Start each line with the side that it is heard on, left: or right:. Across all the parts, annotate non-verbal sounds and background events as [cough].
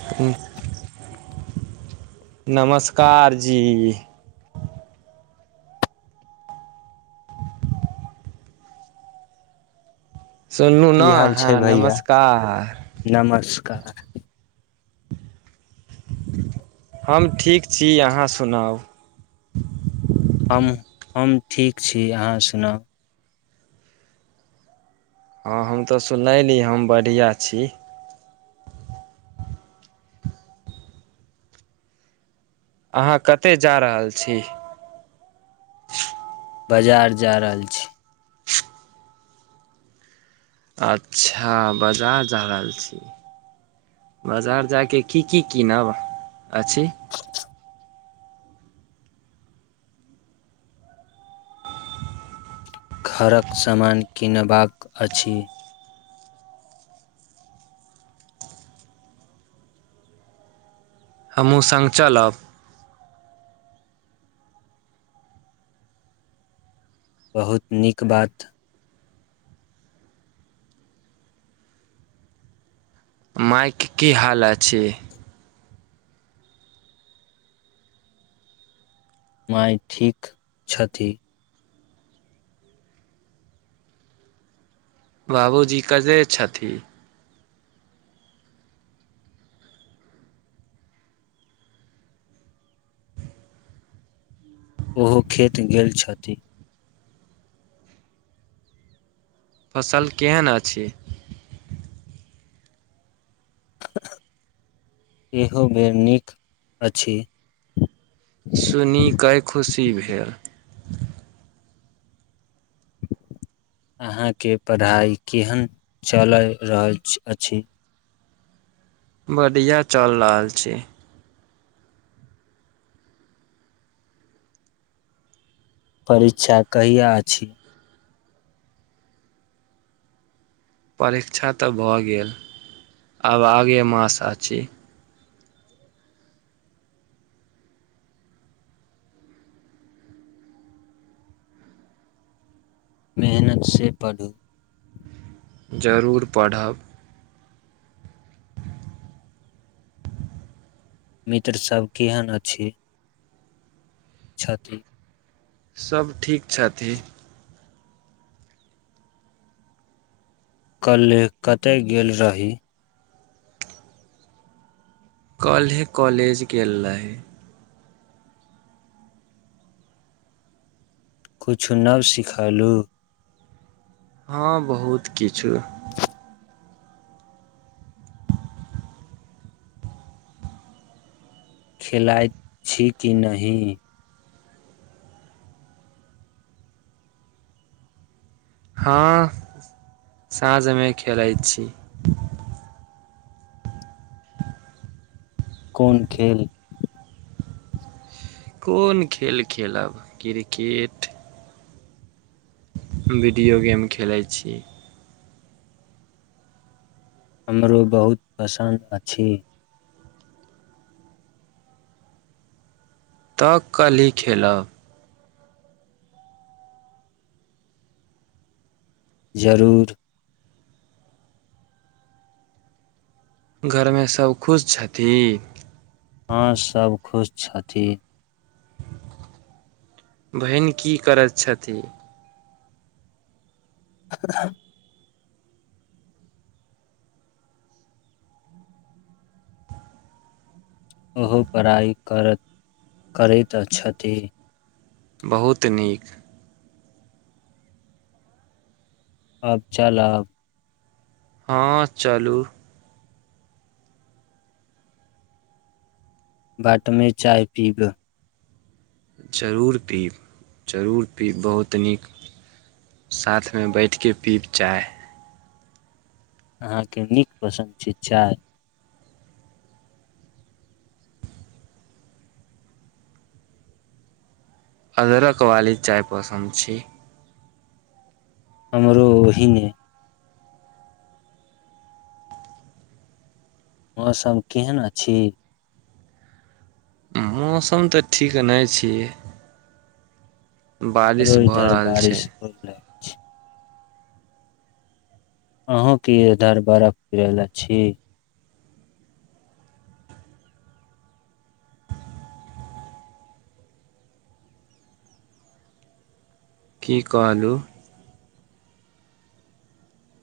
right: [unintelligible] नमस्कार जी सुनलुॅ
left: की
right: नऽ
left: हाल
right: हँ
left: छै भैया
right: नमस्कार
left: नमस्कार
right: हम ठीक छी अहाँ सुनाउ
left: हम हम ठीक छी अहाँ सुनाउ
right: हँ हम तऽ सुनैली हम बढ़िआँ छी अहाँ कतय जा रहल छी
left: बाजार जा रहल छी
right: अच्छा बाजार जा रहल छी बजार जायके की की कीनब अछि
left: [unintelligible] घरक समान किनबाक अछि
right: हमहूँ सांग चलब
left: बहुत नीक बात
right: माय के की हाल अच्छे
left: माय ठीक छथि
right: बाबूजी कते छथिन
left: ओहो खेत गेल छथि
right: फसल केहन अछि
left: एहो बेर नीक अछि
right: सुनी कऽ खुशी भेल
left: अहाँ के पढ़ाइ केहन चलय रहल अछि
right: बढ़िया चल रहल छी
left: परीक्षा कहिया अछी।
right: परीक्षा तऽ भऽ गेल आब आगे मास आछी
left: मेहनत से पढ़ू
right: जरूर पढ़ब
left: मित्र सब केहन अछि छथिन
right: सब ठीक छथि
left: कल्है कतय गेल रही
right: कल्हे कॉलेज गेल रहि।
left: किछु नव सिखलहु
right: हँ बहुत किछु
left: खेलाइत छी कि नहि
right: हँ साँझ मे खेलैत छी।
left: कोन खेल।
right: कोन खेल खेलब क्रिकेट। वीडियो गेम खेलै छी।
left: हमरो बहुत पसन्द अछि।
right: तऽ कल्हिी खेलब।
left: जरूर।
right: घर मे सभ खुश छथिन।
left: हँ सब खुश छथि।
right: बहिन की करैत छथिन।
left: [unintelligible] ओहो पढ़ाइ करैत करैत छथि।
right: बहुत नीक।
left: आब चलब।
right: हँ चलू।
left: बट मे चाय पीबऽ।
right: जरूर पीब जरूर पीब बहुत नीक। साथमे बैठि कऽ पीब चाह।
left: अहाँके नीक पसन्द छै। चाय।
right: अदरक वाली चााय पसन्द छी।
left: हमर ही ने मौसम केहन अछि।
right: मौसम तऽ ठीक नै छि।
left: रोज
right: भऽ
left: धर
right: रहल छै
left: बारिश होलोल। अहूँ की इधर बरफ [unintelligible] अछि।
right: की कहलु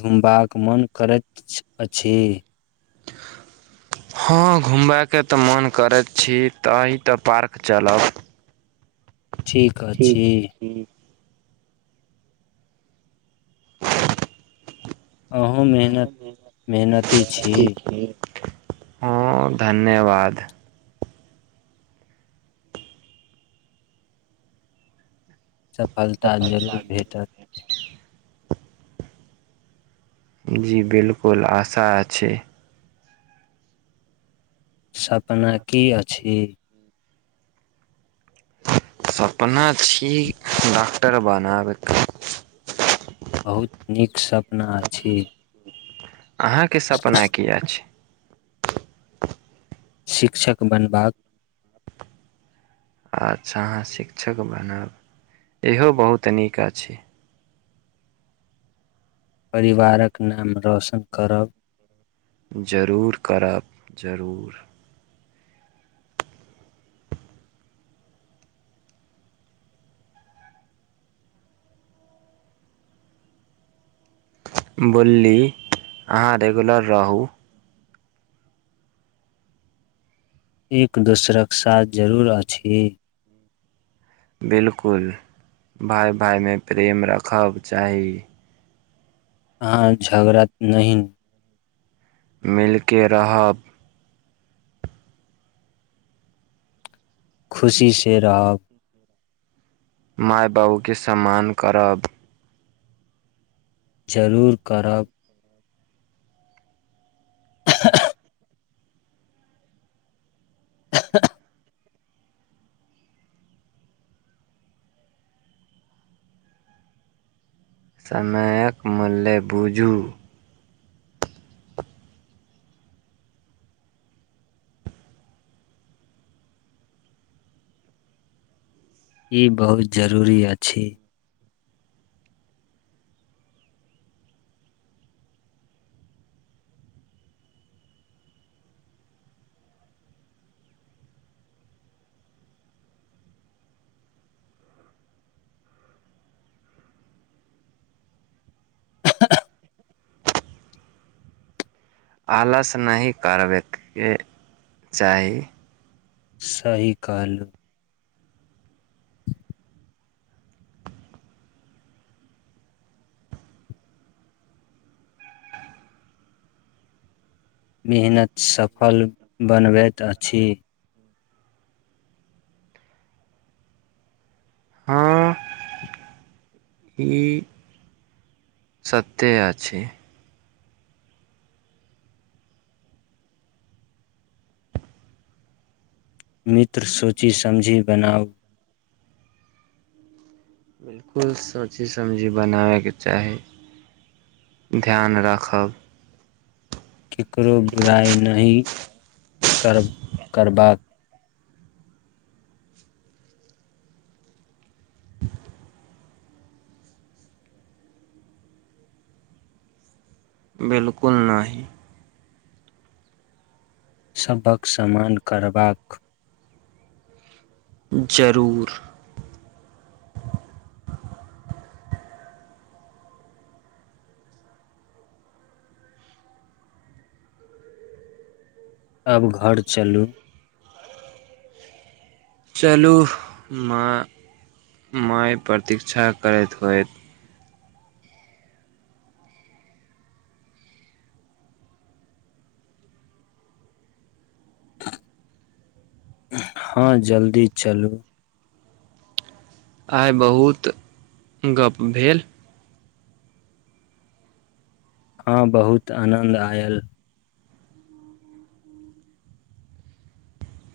left: घुमबा कऽ मोन करैत अछि। [inaudible]
right: हऽ घुमबा केँ तऽ मोन करैत छी तै तऽ पार्क चलब
left: ठीक।
right: ठीक है
left: अछि,
right: ठीक।
left: अहूँ मेहनत मेहनती छी।
right: [unintelligible] हु धन्यवाद।
left: सफलता जरूर भेटत।
right: जी बिल्कुल आशा अछी।
left: सपना की अछि।
right: सपना छी डॉक्टर बनाब।
left: बहुत नीक सपना अछी।
right: अहाँकेँ सपना की अछ।
left: शिक्षक बनबाक।
right: अच्छा अहाँ शिक्षक बनब इहो बहुत नीक अछि।
left: परिवार कऽ नाम रौशन करब।
right: जरूर करब जरूर। बुल्ली अहाँ रेगुलर रहू।
left: एक दोसरक साथ जरूर अछि।
right: बिल्कुल भाय में प्रेम रखब चाही।
left: अहाँ झगड़ा नै
right: मिल केँ रहब।
left: खुशी से रहब।
right: मैय बाबू केँ सम्मान करब।
left: जरूर करब [unintelligible] [unintelligible]
right: समेयक मूल्य बुझू
left: ई बहुत जरूरी अछि
right: आलस नहीं करबै केँ चाही
left: सही कहलु मेहनत सफल बनबैत अछि
right: [unintelligible] ई [inaudible] सत्य अछि
left: मित्र सोचि समझी बनाउ
right: बिल्कुल सोची समझी बनाबै केँ चाही ध्यान राखब
left: ककरो बुराइ नहीं [inaudible] कर करबाक
right: बिल्कुल नहीं
left: सभ हक समान करबाक
right: जरूर
left: अब घर चलू
right: चलू मा माय प्रतीक्षा करैत होइत
left: हँ जल्दी चलू
right: आइ बहुत गप भेल
left: हँ बहुत आनन्द आयल।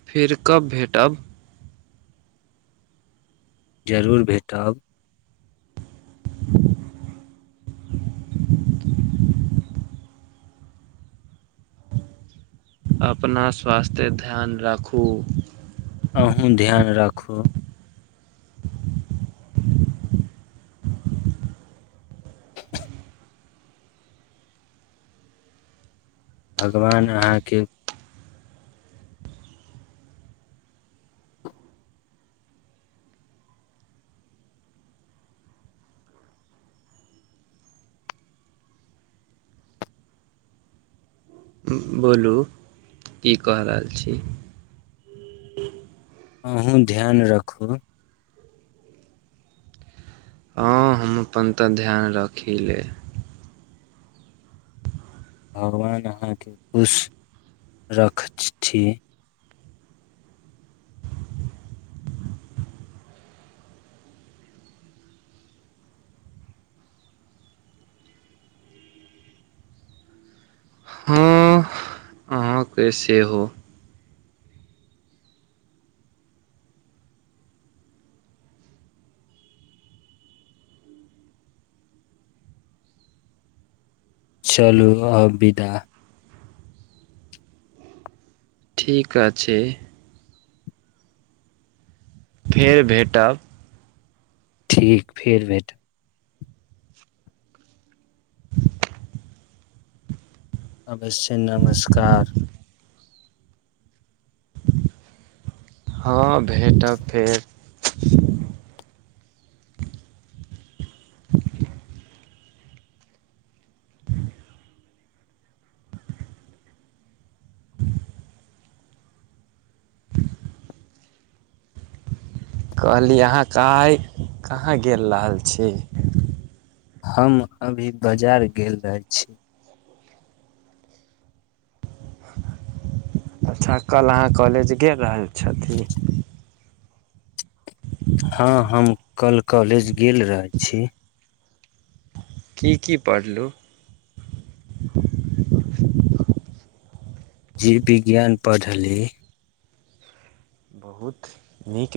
right: फेर कब भेटब?
left: जरूर भेटब।
right: अपना स्वास्थ्ये ध्यान राखू।
left: अहूँ ध्यान राखू। भगवान अहाँके
right: बोलू की क रहल छी
left: अहूँ ध्यान रखू
right: हँ हम अपन तऽ ध्यान रखी लेल
left: भगवान अहाँ के खुश रखथि
right: अहाँ के सेहो
left: चलू अ विदा
right: ठीक अछि फेर भेटब
left: ठीक फेर भेटब अवश्य नमस्कार
right: हँ भेटब फेर कहली अहाँ कइ कहाँ गेल रहल छी
left: हम अभी बाजार गेल रहे छी
right: अच्छा कल अहाँ कॉलेज गेल रहल छथिन
left: हँ हम कल कॉलेज गेल रह छी
right: की की पढ़ लहुँ
left: जीव विज्ञान पढ़ली
right: बहुत नीक